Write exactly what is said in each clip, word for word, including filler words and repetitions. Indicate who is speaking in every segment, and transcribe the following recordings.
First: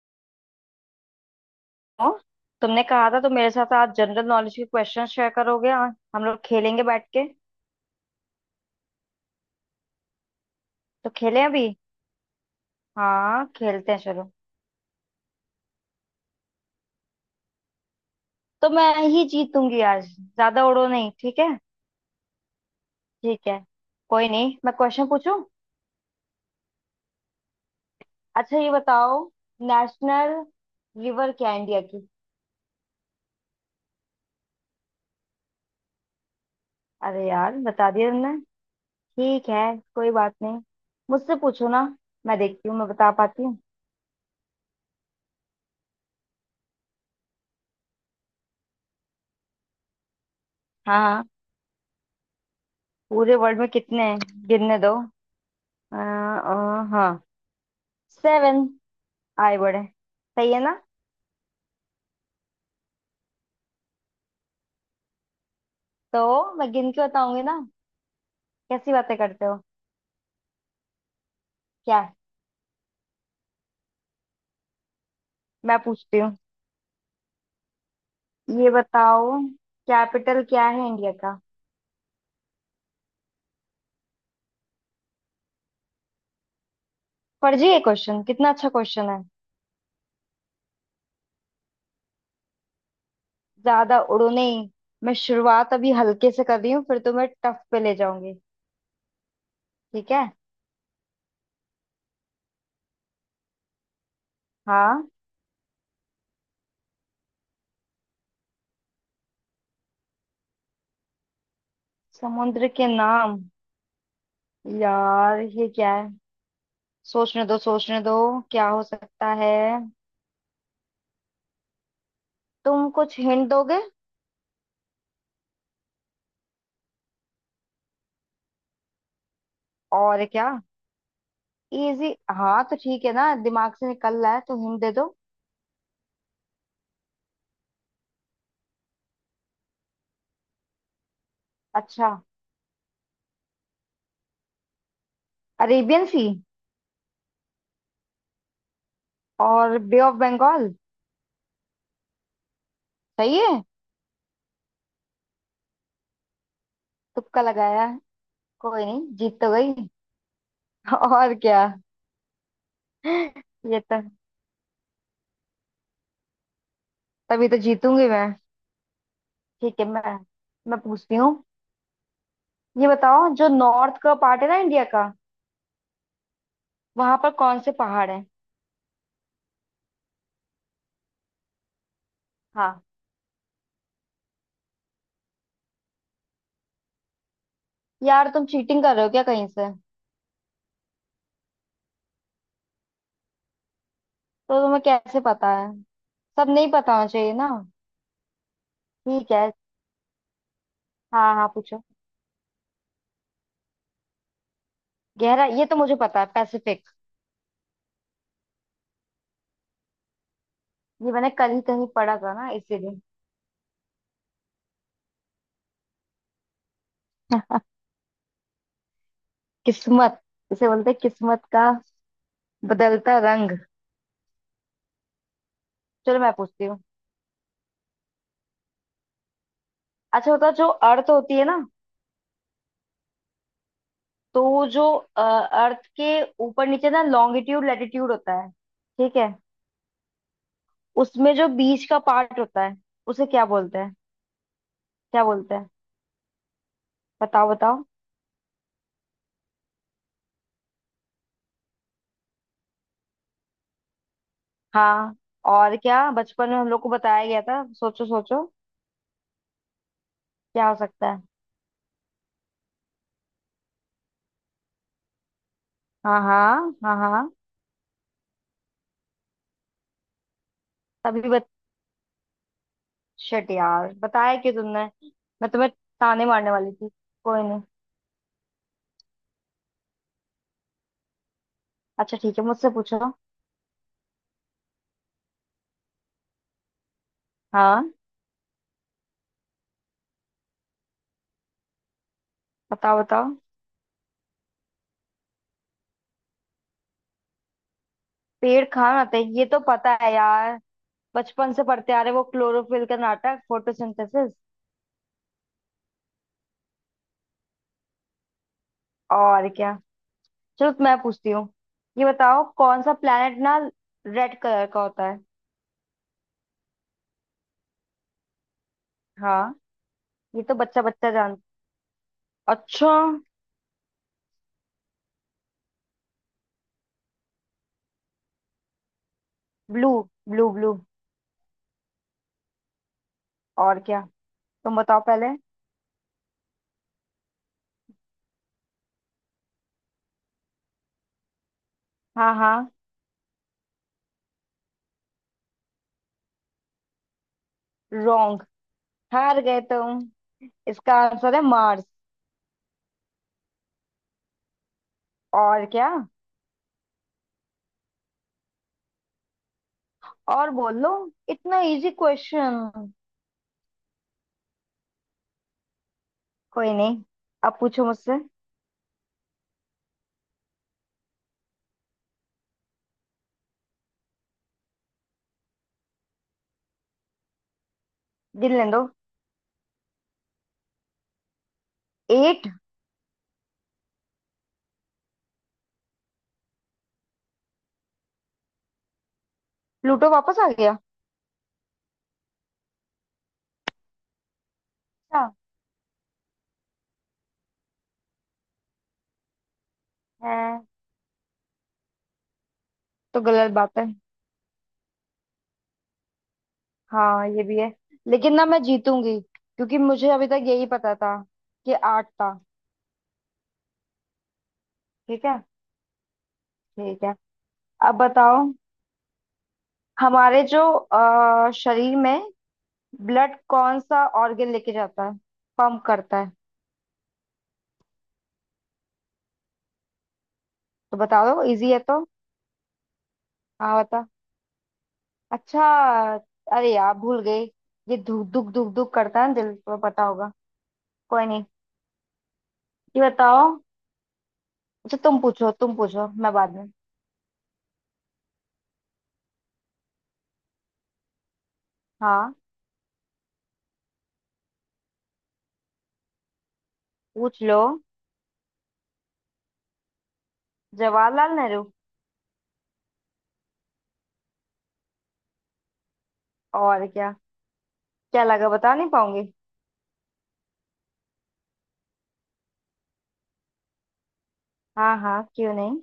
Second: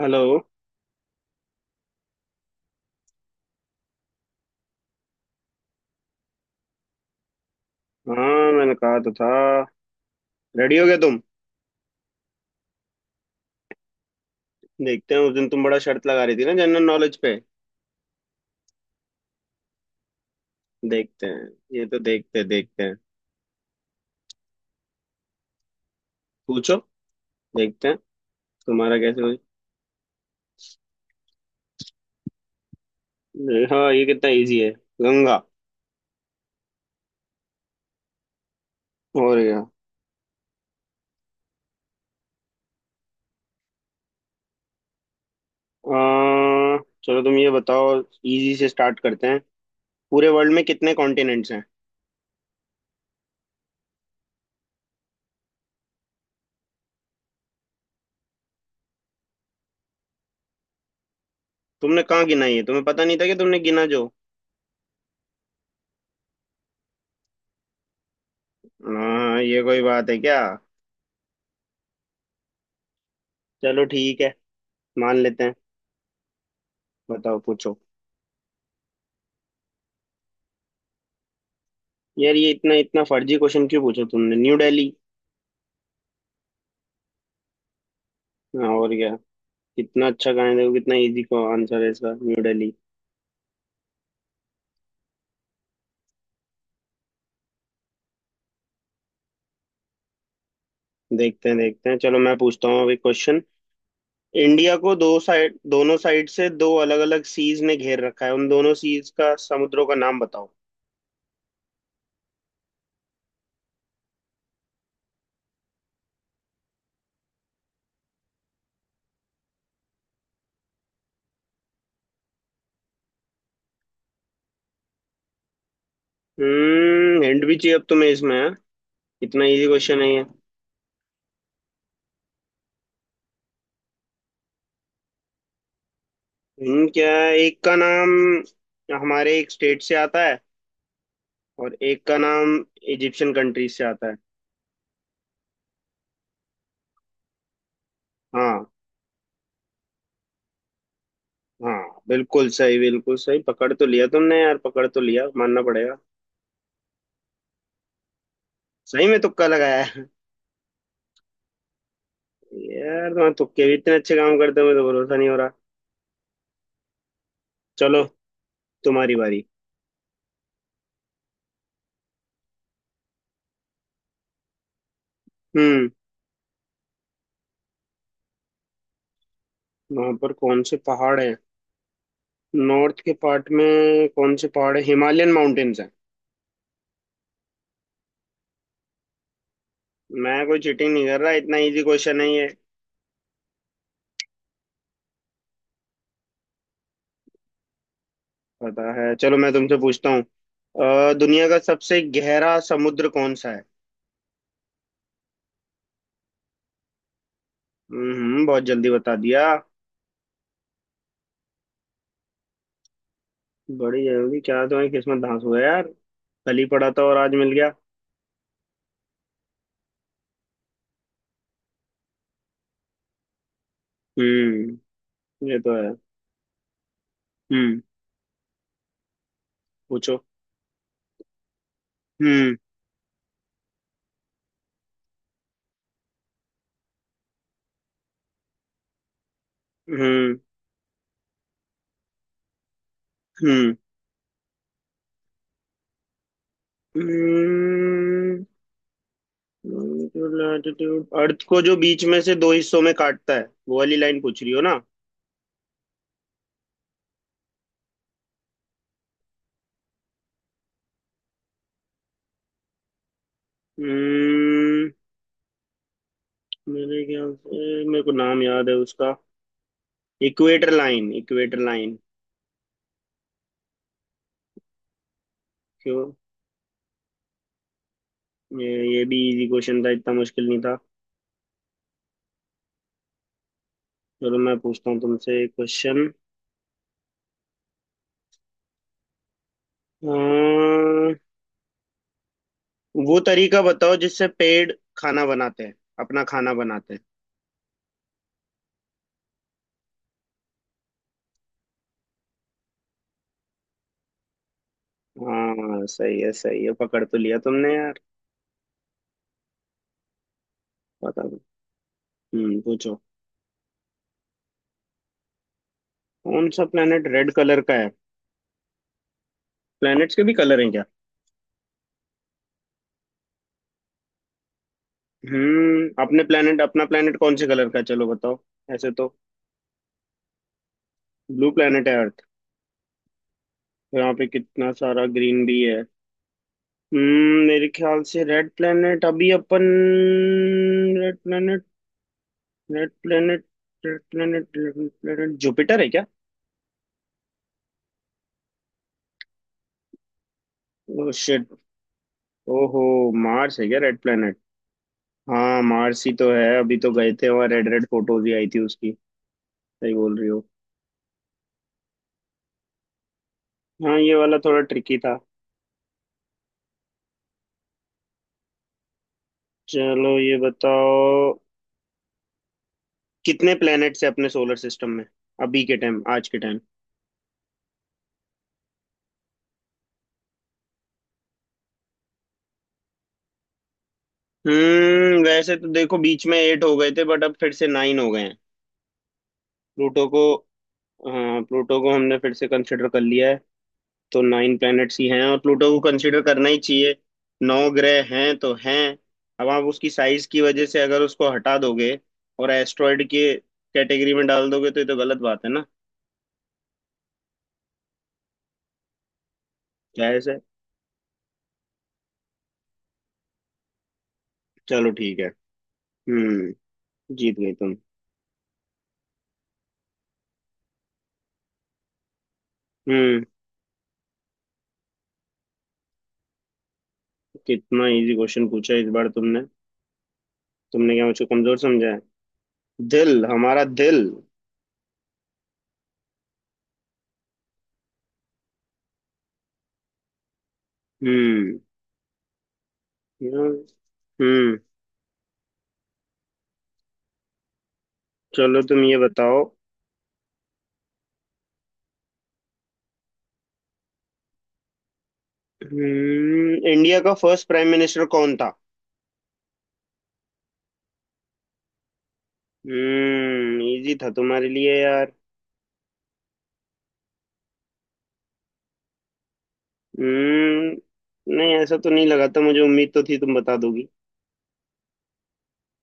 Speaker 1: Hello.
Speaker 2: हाँ, तुमने कहा था तो मेरे साथ आज जनरल नॉलेज के क्वेश्चन शेयर करोगे। हाँ, हम लोग खेलेंगे बैठ के।
Speaker 1: हाँ, मैंने कहा तो था। रेडी हो गया
Speaker 2: तो
Speaker 1: तुम?
Speaker 2: खेलें अभी? हाँ, खेलते हैं चलो।
Speaker 1: देखते हैं। उस दिन तुम बड़ा शर्त लगा रही थी ना जनरल नॉलेज पे।
Speaker 2: तो मैं ही जीतूंगी आज, ज्यादा उड़ो नहीं
Speaker 1: देखते
Speaker 2: ठीक
Speaker 1: हैं।
Speaker 2: है।
Speaker 1: ये तो देखते देखते हैं।
Speaker 2: ठीक है, कोई नहीं, मैं क्वेश्चन पूछूं।
Speaker 1: पूछो। देखते हैं।
Speaker 2: अच्छा ये
Speaker 1: तुम्हारा
Speaker 2: बताओ,
Speaker 1: कैसे हुई?
Speaker 2: नेशनल रिवर क्या है इंडिया की?
Speaker 1: हाँ, ये कितना इजी है। गंगा।
Speaker 2: अरे यार, बता दिया तुमने।
Speaker 1: और
Speaker 2: ठीक
Speaker 1: क्या।
Speaker 2: है, कोई बात नहीं, मुझसे पूछो ना, मैं देखती हूँ मैं बता पाती हूँ।
Speaker 1: अह, चलो तुम ये बताओ, इजी से स्टार्ट करते हैं। पूरे वर्ल्ड में कितने
Speaker 2: हाँ हाँ,
Speaker 1: कॉन्टिनेंट्स हैं?
Speaker 2: पूरे वर्ल्ड में कितने हैं, गिनने दो। आ, आ, हाँ, सेवन। आए बड़े, सही है ना?
Speaker 1: तुमने कहाँ गिना, ये तुम्हें पता नहीं था कि तुमने गिना जो।
Speaker 2: तो मैं गिन के बताऊंगी ना, कैसी बातें
Speaker 1: हाँ
Speaker 2: करते हो।
Speaker 1: ये कोई बात है क्या।
Speaker 2: क्या?
Speaker 1: चलो ठीक है, मान लेते हैं।
Speaker 2: मैं पूछती हूँ,
Speaker 1: बताओ पूछो।
Speaker 2: ये बताओ, कैपिटल क्या है इंडिया का?
Speaker 1: यार ये इतना इतना फर्जी क्वेश्चन क्यों पूछा तुमने, न्यू दिल्ली।
Speaker 2: फर्जी है क्वेश्चन? कितना
Speaker 1: हाँ,
Speaker 2: अच्छा
Speaker 1: और
Speaker 2: क्वेश्चन
Speaker 1: क्या।
Speaker 2: है।
Speaker 1: कितना अच्छा कहा है, देखो कितना इजी का आंसर है इसका, न्यू दिल्ली।
Speaker 2: ज्यादा उड़ो नहीं, मैं शुरुआत अभी हल्के से कर रही हूँ, फिर तुम्हें टफ पे ले जाऊंगी। ठीक है।
Speaker 1: देखते हैं देखते हैं, चलो मैं पूछता हूँ अभी क्वेश्चन। इंडिया को
Speaker 2: हाँ,
Speaker 1: दो साइड, दोनों साइड से दो अलग अलग सीज ने घेर रखा है, उन दोनों सीज का, समुद्रों का नाम बताओ।
Speaker 2: समुद्र के नाम, यार ये क्या है, सोचने दो सोचने दो क्या हो सकता है? तुम कुछ हिंट दोगे?
Speaker 1: हम्म, हिंट भी चाहिए अब तुम्हें इसमें, हाँ? इतना इजी क्वेश्चन है ये।
Speaker 2: और क्या, इजी हाँ तो ठीक है ना, दिमाग से निकल रहा है तो हिंट दे दो।
Speaker 1: हिंट क्या है, एक का नाम हमारे एक स्टेट से आता है, और एक
Speaker 2: अच्छा,
Speaker 1: का नाम इजिप्शियन कंट्री से आता है।
Speaker 2: अरेबियन सी।
Speaker 1: हाँ।
Speaker 2: और बे ऑफ बंगाल।
Speaker 1: हाँ बिल्कुल सही बिल्कुल
Speaker 2: सही
Speaker 1: सही,
Speaker 2: है,
Speaker 1: पकड़ तो लिया तुमने यार, पकड़ तो लिया, मानना पड़ेगा।
Speaker 2: तुक्का लगाया, कोई नहीं
Speaker 1: सही में
Speaker 2: जीत
Speaker 1: तुक्का
Speaker 2: तो
Speaker 1: लगाया
Speaker 2: गई।
Speaker 1: है।
Speaker 2: और क्या,
Speaker 1: यार, तुम्हारे तुक्के भी
Speaker 2: ये
Speaker 1: इतने
Speaker 2: तो,
Speaker 1: अच्छे काम करते हो, मुझे तो भरोसा नहीं हो रहा।
Speaker 2: तभी तो
Speaker 1: चलो,
Speaker 2: जीतूंगी मैं।
Speaker 1: तुम्हारी बारी।
Speaker 2: ठीक है, मैं मैं पूछती हूँ। ये बताओ, जो नॉर्थ का पार्ट है ना इंडिया का,
Speaker 1: हम्म।
Speaker 2: वहां पर कौन से पहाड़ है?
Speaker 1: वहां पर कौन से पहाड़ हैं,
Speaker 2: हाँ।
Speaker 1: नॉर्थ के पार्ट में, कौन से पहाड़ है, हिमालयन माउंटेन्स हैं।
Speaker 2: यार तुम चीटिंग कर रहे हो क्या कहीं से?
Speaker 1: मैं कोई चीटिंग नहीं कर रहा, इतना इजी क्वेश्चन है ये।
Speaker 2: तो तुम्हें कैसे पता है, सब नहीं पता होना चाहिए ना।
Speaker 1: पता है।
Speaker 2: ठीक
Speaker 1: चलो
Speaker 2: है,
Speaker 1: मैं तुमसे पूछता हूँ, अ,
Speaker 2: हाँ हाँ
Speaker 1: दुनिया का
Speaker 2: पूछो।
Speaker 1: सबसे गहरा समुद्र कौन सा है?
Speaker 2: गहरा, ये तो मुझे पता है, पैसिफिक।
Speaker 1: हम्म बहुत जल्दी बता दिया।
Speaker 2: ये मैंने कल ही कहीं पढ़ा था ना, इसीलिए।
Speaker 1: बड़ी जल्दी क्या, तुम्हारी किस्मत धांस हुआ यार, कल ही पड़ा था और आज मिल गया।
Speaker 2: किस्मत, इसे बोलते हैं किस्मत का बदलता रंग।
Speaker 1: हम्म। ये तो है।
Speaker 2: चलो मैं पूछती हूँ।
Speaker 1: हम्म पूछो।
Speaker 2: अच्छा, होता जो अर्थ होती है ना,
Speaker 1: हम्म।
Speaker 2: तो वो जो अ, अर्थ के ऊपर नीचे ना, लॉन्गिट्यूड लैटिट्यूड होता है ठीक है।
Speaker 1: हम्म।
Speaker 2: उसमें जो बीच का पार्ट होता है, उसे क्या
Speaker 1: हम्म
Speaker 2: बोलते हैं? क्या बोलते हैं, बताओ बताओ।
Speaker 1: लैटिट्यूड, अर्थ को जो बीच में से दो हिस्सों में काटता है वो वाली लाइन पूछ रही हो ना?
Speaker 2: हाँ, और क्या, बचपन में हम लोग को बताया गया था। सोचो सोचो क्या हो सकता है।
Speaker 1: हम्म।
Speaker 2: हाँ हाँ हाँ
Speaker 1: मेरे
Speaker 2: हाँ।
Speaker 1: ख्याल से मेरे को नाम याद है उसका, इक्वेटर लाइन,
Speaker 2: तभी,
Speaker 1: इक्वेटर लाइन।
Speaker 2: शिट यार, बताया क्यों तुमने, मैं तुम्हें
Speaker 1: क्यों?
Speaker 2: ताने मारने वाली थी। कोई नहीं।
Speaker 1: ये ये भी इजी क्वेश्चन था, इतना मुश्किल नहीं था।
Speaker 2: अच्छा ठीक है, मुझसे पूछो।
Speaker 1: चलो मैं पूछता हूँ तुमसे एक क्वेश्चन।
Speaker 2: हाँ, बताओ
Speaker 1: वो
Speaker 2: बताओ।
Speaker 1: तरीका बताओ जिससे पेड़ खाना बनाते हैं, अपना खाना बनाते हैं।
Speaker 2: पेड़ कहाँ आते हैं, ये तो पता है यार, बचपन से पढ़ते आ रहे वो क्लोरोफिल का नाटक, फोटोसिंथेसिस।
Speaker 1: हाँ सही है सही है, पकड़ तो लिया तुमने यार।
Speaker 2: और क्या। चलो तो मैं
Speaker 1: पता
Speaker 2: पूछती
Speaker 1: नहीं।
Speaker 2: हूँ, ये बताओ,
Speaker 1: हम्म
Speaker 2: कौन सा
Speaker 1: पूछो।
Speaker 2: प्लेनेट ना रेड कलर का होता है?
Speaker 1: कौन सा प्लेनेट रेड कलर का है?
Speaker 2: हाँ,
Speaker 1: प्लैनेट्स के भी
Speaker 2: ये तो
Speaker 1: कलर हैं
Speaker 2: बच्चा
Speaker 1: क्या?
Speaker 2: बच्चा जान। अच्छा,
Speaker 1: हम्म अपने प्लेनेट, अपना प्लेनेट कौन से कलर का है, चलो बताओ। ऐसे तो।
Speaker 2: Blue. Blue blue
Speaker 1: blue planet है अर्थ,
Speaker 2: और क्या।
Speaker 1: यहाँ पे कितना
Speaker 2: तुम बताओ
Speaker 1: सारा
Speaker 2: पहले।
Speaker 1: ग्रीन भी है। हम्म मेरे ख्याल से रेड प्लेनेट अभी अपन, रेड प्लेनेट,
Speaker 2: हाँ हाँ।
Speaker 1: Red planet, red planet, red planet Jupiter है।
Speaker 2: रॉन्ग, हार गए तुम, इसका आंसर
Speaker 1: क्या?
Speaker 2: है मार्स।
Speaker 1: ओहो। मार्स है क्या रेड प्लेनेट? हाँ
Speaker 2: और क्या,
Speaker 1: मार्स ही तो है, अभी तो गए थे वहाँ, रेड रेड फोटोज ही आई थी उसकी। सही बोल रही हो।
Speaker 2: और बोल लो, इतना इजी क्वेश्चन।
Speaker 1: हाँ ये वाला थोड़ा ट्रिकी था।
Speaker 2: कोई नहीं, अब पूछो मुझसे।
Speaker 1: चलो ये बताओ, कितने प्लैनेट्स है अपने सोलर सिस्टम में, अभी के टाइम, आज के टाइम।
Speaker 2: गिनने दो, एट।
Speaker 1: हम्म वैसे तो देखो बीच में एट हो गए थे, बट अब फिर से नाइन हो गए हैं। प्लूटो
Speaker 2: प्लूटो
Speaker 1: को।
Speaker 2: वापस आ गया?
Speaker 1: हाँ प्लूटो को हमने फिर से कंसिडर कर लिया है, तो नाइन प्लैनेट्स ही हैं,
Speaker 2: अच्छा।
Speaker 1: और प्लूटो को कंसीडर करना ही चाहिए। नौ ग्रह हैं तो हैं। अब आप उसकी साइज की
Speaker 2: है
Speaker 1: वजह से अगर उसको हटा दोगे, और एस्ट्रॉयड
Speaker 2: तो
Speaker 1: के
Speaker 2: गलत बात है।
Speaker 1: कैटेगरी में डाल दोगे तो ये तो गलत बात है ना।
Speaker 2: हाँ ये भी है, लेकिन ना मैं जीतूंगी, क्योंकि मुझे
Speaker 1: जाहिर
Speaker 2: अभी
Speaker 1: से।
Speaker 2: तक यही पता था कि आठ था।
Speaker 1: चलो ठीक
Speaker 2: ठीक
Speaker 1: है।
Speaker 2: है।
Speaker 1: हम्म।
Speaker 2: ठीक है।
Speaker 1: जीत गई तुम।
Speaker 2: अब बताओ, हमारे जो अ, शरीर में
Speaker 1: हम्म
Speaker 2: ब्लड कौन सा ऑर्गन लेके जाता है, पंप करता है?
Speaker 1: कितना इजी क्वेश्चन पूछा इस बार तुमने, तुमने
Speaker 2: तो
Speaker 1: क्या
Speaker 2: बता
Speaker 1: मुझको
Speaker 2: दो
Speaker 1: कमजोर
Speaker 2: इजी है
Speaker 1: समझा
Speaker 2: तो।
Speaker 1: है? दिल, हमारा
Speaker 2: हाँ
Speaker 1: दिल।
Speaker 2: बता। अच्छा, अरे यार भूल गए, ये धुक धुक धुक धुक करता है ना, दिल को पता होगा। कोई नहीं,
Speaker 1: हम्म
Speaker 2: ये बताओ।
Speaker 1: यार, हम्म
Speaker 2: अच्छा तुम पूछो, तुम पूछो, मैं बाद में।
Speaker 1: चलो तुम ये बताओ।
Speaker 2: हाँ,
Speaker 1: हम्म इंडिया का
Speaker 2: पूछ
Speaker 1: फर्स्ट
Speaker 2: लो।
Speaker 1: प्राइम मिनिस्टर कौन था?
Speaker 2: जवाहरलाल नेहरू।
Speaker 1: हम्म इजी था तुम्हारे लिए यार।
Speaker 2: और क्या, क्या लगा बता नहीं पाऊंगी।
Speaker 1: हम्म नहीं ऐसा तो नहीं लगा था, मुझे उम्मीद तो थी तुम बता दोगी।
Speaker 2: हाँ हाँ, क्यों नहीं।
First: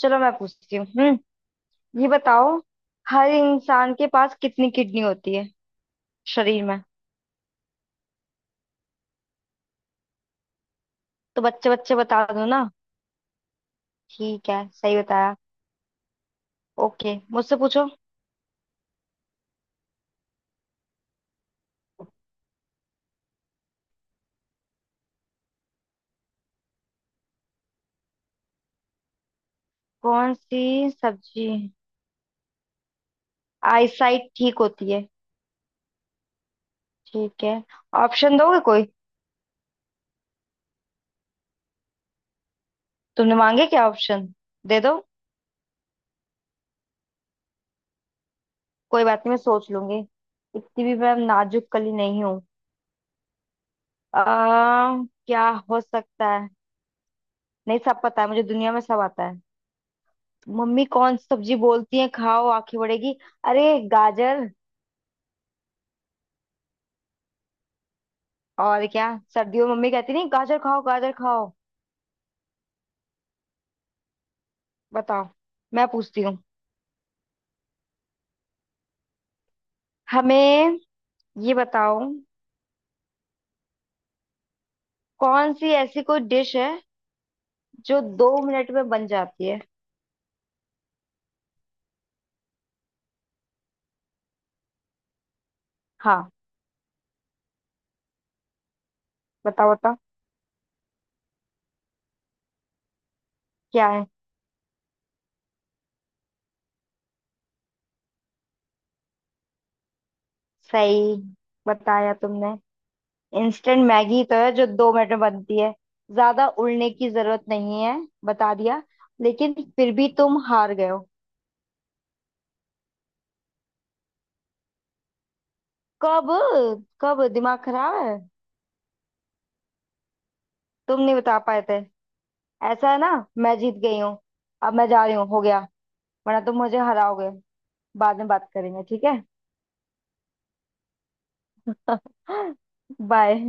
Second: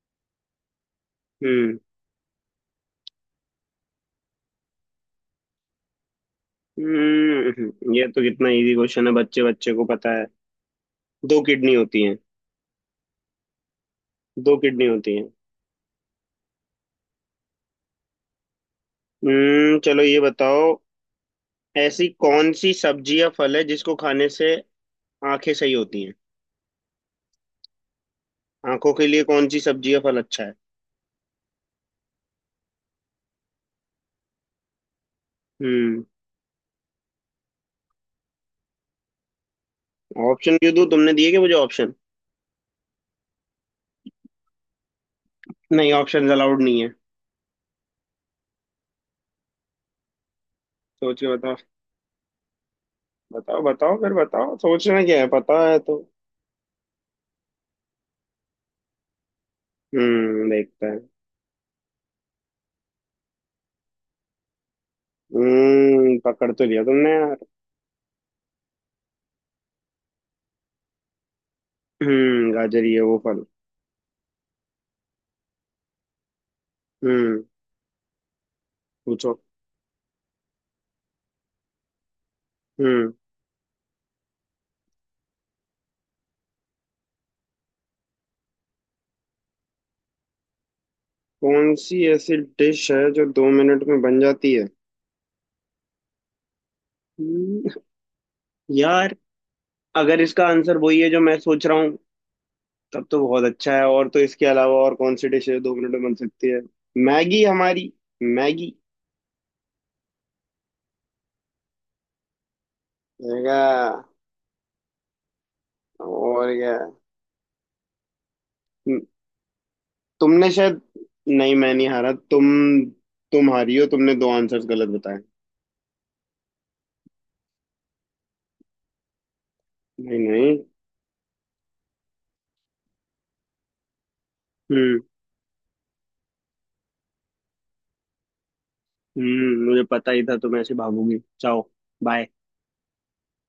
Speaker 2: चलो मैं पूछती हूँ। हम्म।
Speaker 1: हम्म।
Speaker 2: ये बताओ, हर इंसान के पास कितनी किडनी होती है शरीर में?
Speaker 1: हम्म ये तो कितना इजी क्वेश्चन है, बच्चे बच्चे को पता है, दो
Speaker 2: तो बच्चे
Speaker 1: किडनी
Speaker 2: बच्चे
Speaker 1: होती हैं।
Speaker 2: बता दो ना। ठीक
Speaker 1: दो
Speaker 2: है,
Speaker 1: किडनी
Speaker 2: सही
Speaker 1: होती हैं।
Speaker 2: बताया। ओके, मुझसे पूछो।
Speaker 1: हम्म चलो ये बताओ, ऐसी कौन सी सब्जी या फल है जिसको खाने से आंखें सही होती हैं, आंखों के लिए कौन सी सब्जी या फल
Speaker 2: कौन
Speaker 1: अच्छा है?
Speaker 2: सी सब्जी आईसाइट ठीक होती है?
Speaker 1: हम्म
Speaker 2: ठीक है, ऑप्शन दोगे कोई?
Speaker 1: ऑप्शन क्यों दूं, तुमने दिए क्या मुझे ऑप्शन?
Speaker 2: तुमने मांगे क्या ऑप्शन, दे दो।
Speaker 1: नहीं, ऑप्शन अलाउड नहीं है।
Speaker 2: कोई बात नहीं मैं सोच लूंगी, इतनी भी मैं
Speaker 1: सोच के बताओ।
Speaker 2: नाजुक कली नहीं हूँ।
Speaker 1: बताओ बताओ फिर
Speaker 2: आ,
Speaker 1: बताओ, सोचना क्या है,
Speaker 2: क्या
Speaker 1: पता है
Speaker 2: हो
Speaker 1: तो।
Speaker 2: सकता है? नहीं सब पता है मुझे, दुनिया में सब आता है।
Speaker 1: हम्म
Speaker 2: मम्मी
Speaker 1: देखते हैं।
Speaker 2: कौन सी सब्जी बोलती है खाओ आंखें बढ़ेगी। अरे, गाजर।
Speaker 1: हम्म पकड़ तो लिया तुमने यार।
Speaker 2: और क्या, सर्दियों में मम्मी कहती नहीं गाजर खाओ गाजर खाओ।
Speaker 1: हम्म गाजर, ये वो फल।
Speaker 2: बताओ, मैं पूछती हूँ
Speaker 1: हम्म पूछो।
Speaker 2: हमें, ये बताओ,
Speaker 1: हम्म
Speaker 2: कौन सी ऐसी कोई डिश है जो दो मिनट में बन जाती है?
Speaker 1: कौन सी ऐसी डिश है जो दो मिनट में बन जाती है?
Speaker 2: हाँ,
Speaker 1: हम्म, यार,
Speaker 2: बताओ बताओ।
Speaker 1: अगर इसका आंसर वही है जो मैं सोच रहा हूँ, तब तो बहुत अच्छा है,
Speaker 2: क्या है?
Speaker 1: और तो इसके अलावा और कौन सी डिश है जो दो मिनट में बन सकती है? मैगी, हमारी मैगी।
Speaker 2: सही, बताया तुमने।
Speaker 1: मैगा।
Speaker 2: इंस्टेंट मैगी तो है जो दो मिनट में बनती है। ज्यादा
Speaker 1: और क्या।
Speaker 2: उड़ने की जरूरत नहीं है, बता दिया, लेकिन फिर भी तुम
Speaker 1: तुमने
Speaker 2: हार
Speaker 1: शायद,
Speaker 2: गए हो।
Speaker 1: नहीं, मैं नहीं हारा, तुम तुम हारी हो, तुमने दो आंसर्स गलत बताए।
Speaker 2: कब, कब? दिमाग खराब है।
Speaker 1: नहीं नहीं।
Speaker 2: तुम नहीं बता पाए थे, ऐसा है ना। मैं जीत गई हूँ, अब मैं
Speaker 1: हम्म।
Speaker 2: जा रही हूँ, हो गया, वरना तुम मुझे हराओगे। बाद में बात करेंगे ठीक है।
Speaker 1: हम्म मुझे पता ही था तुम ऐसे भागोगी, जाओ। बाय।
Speaker 2: बाय।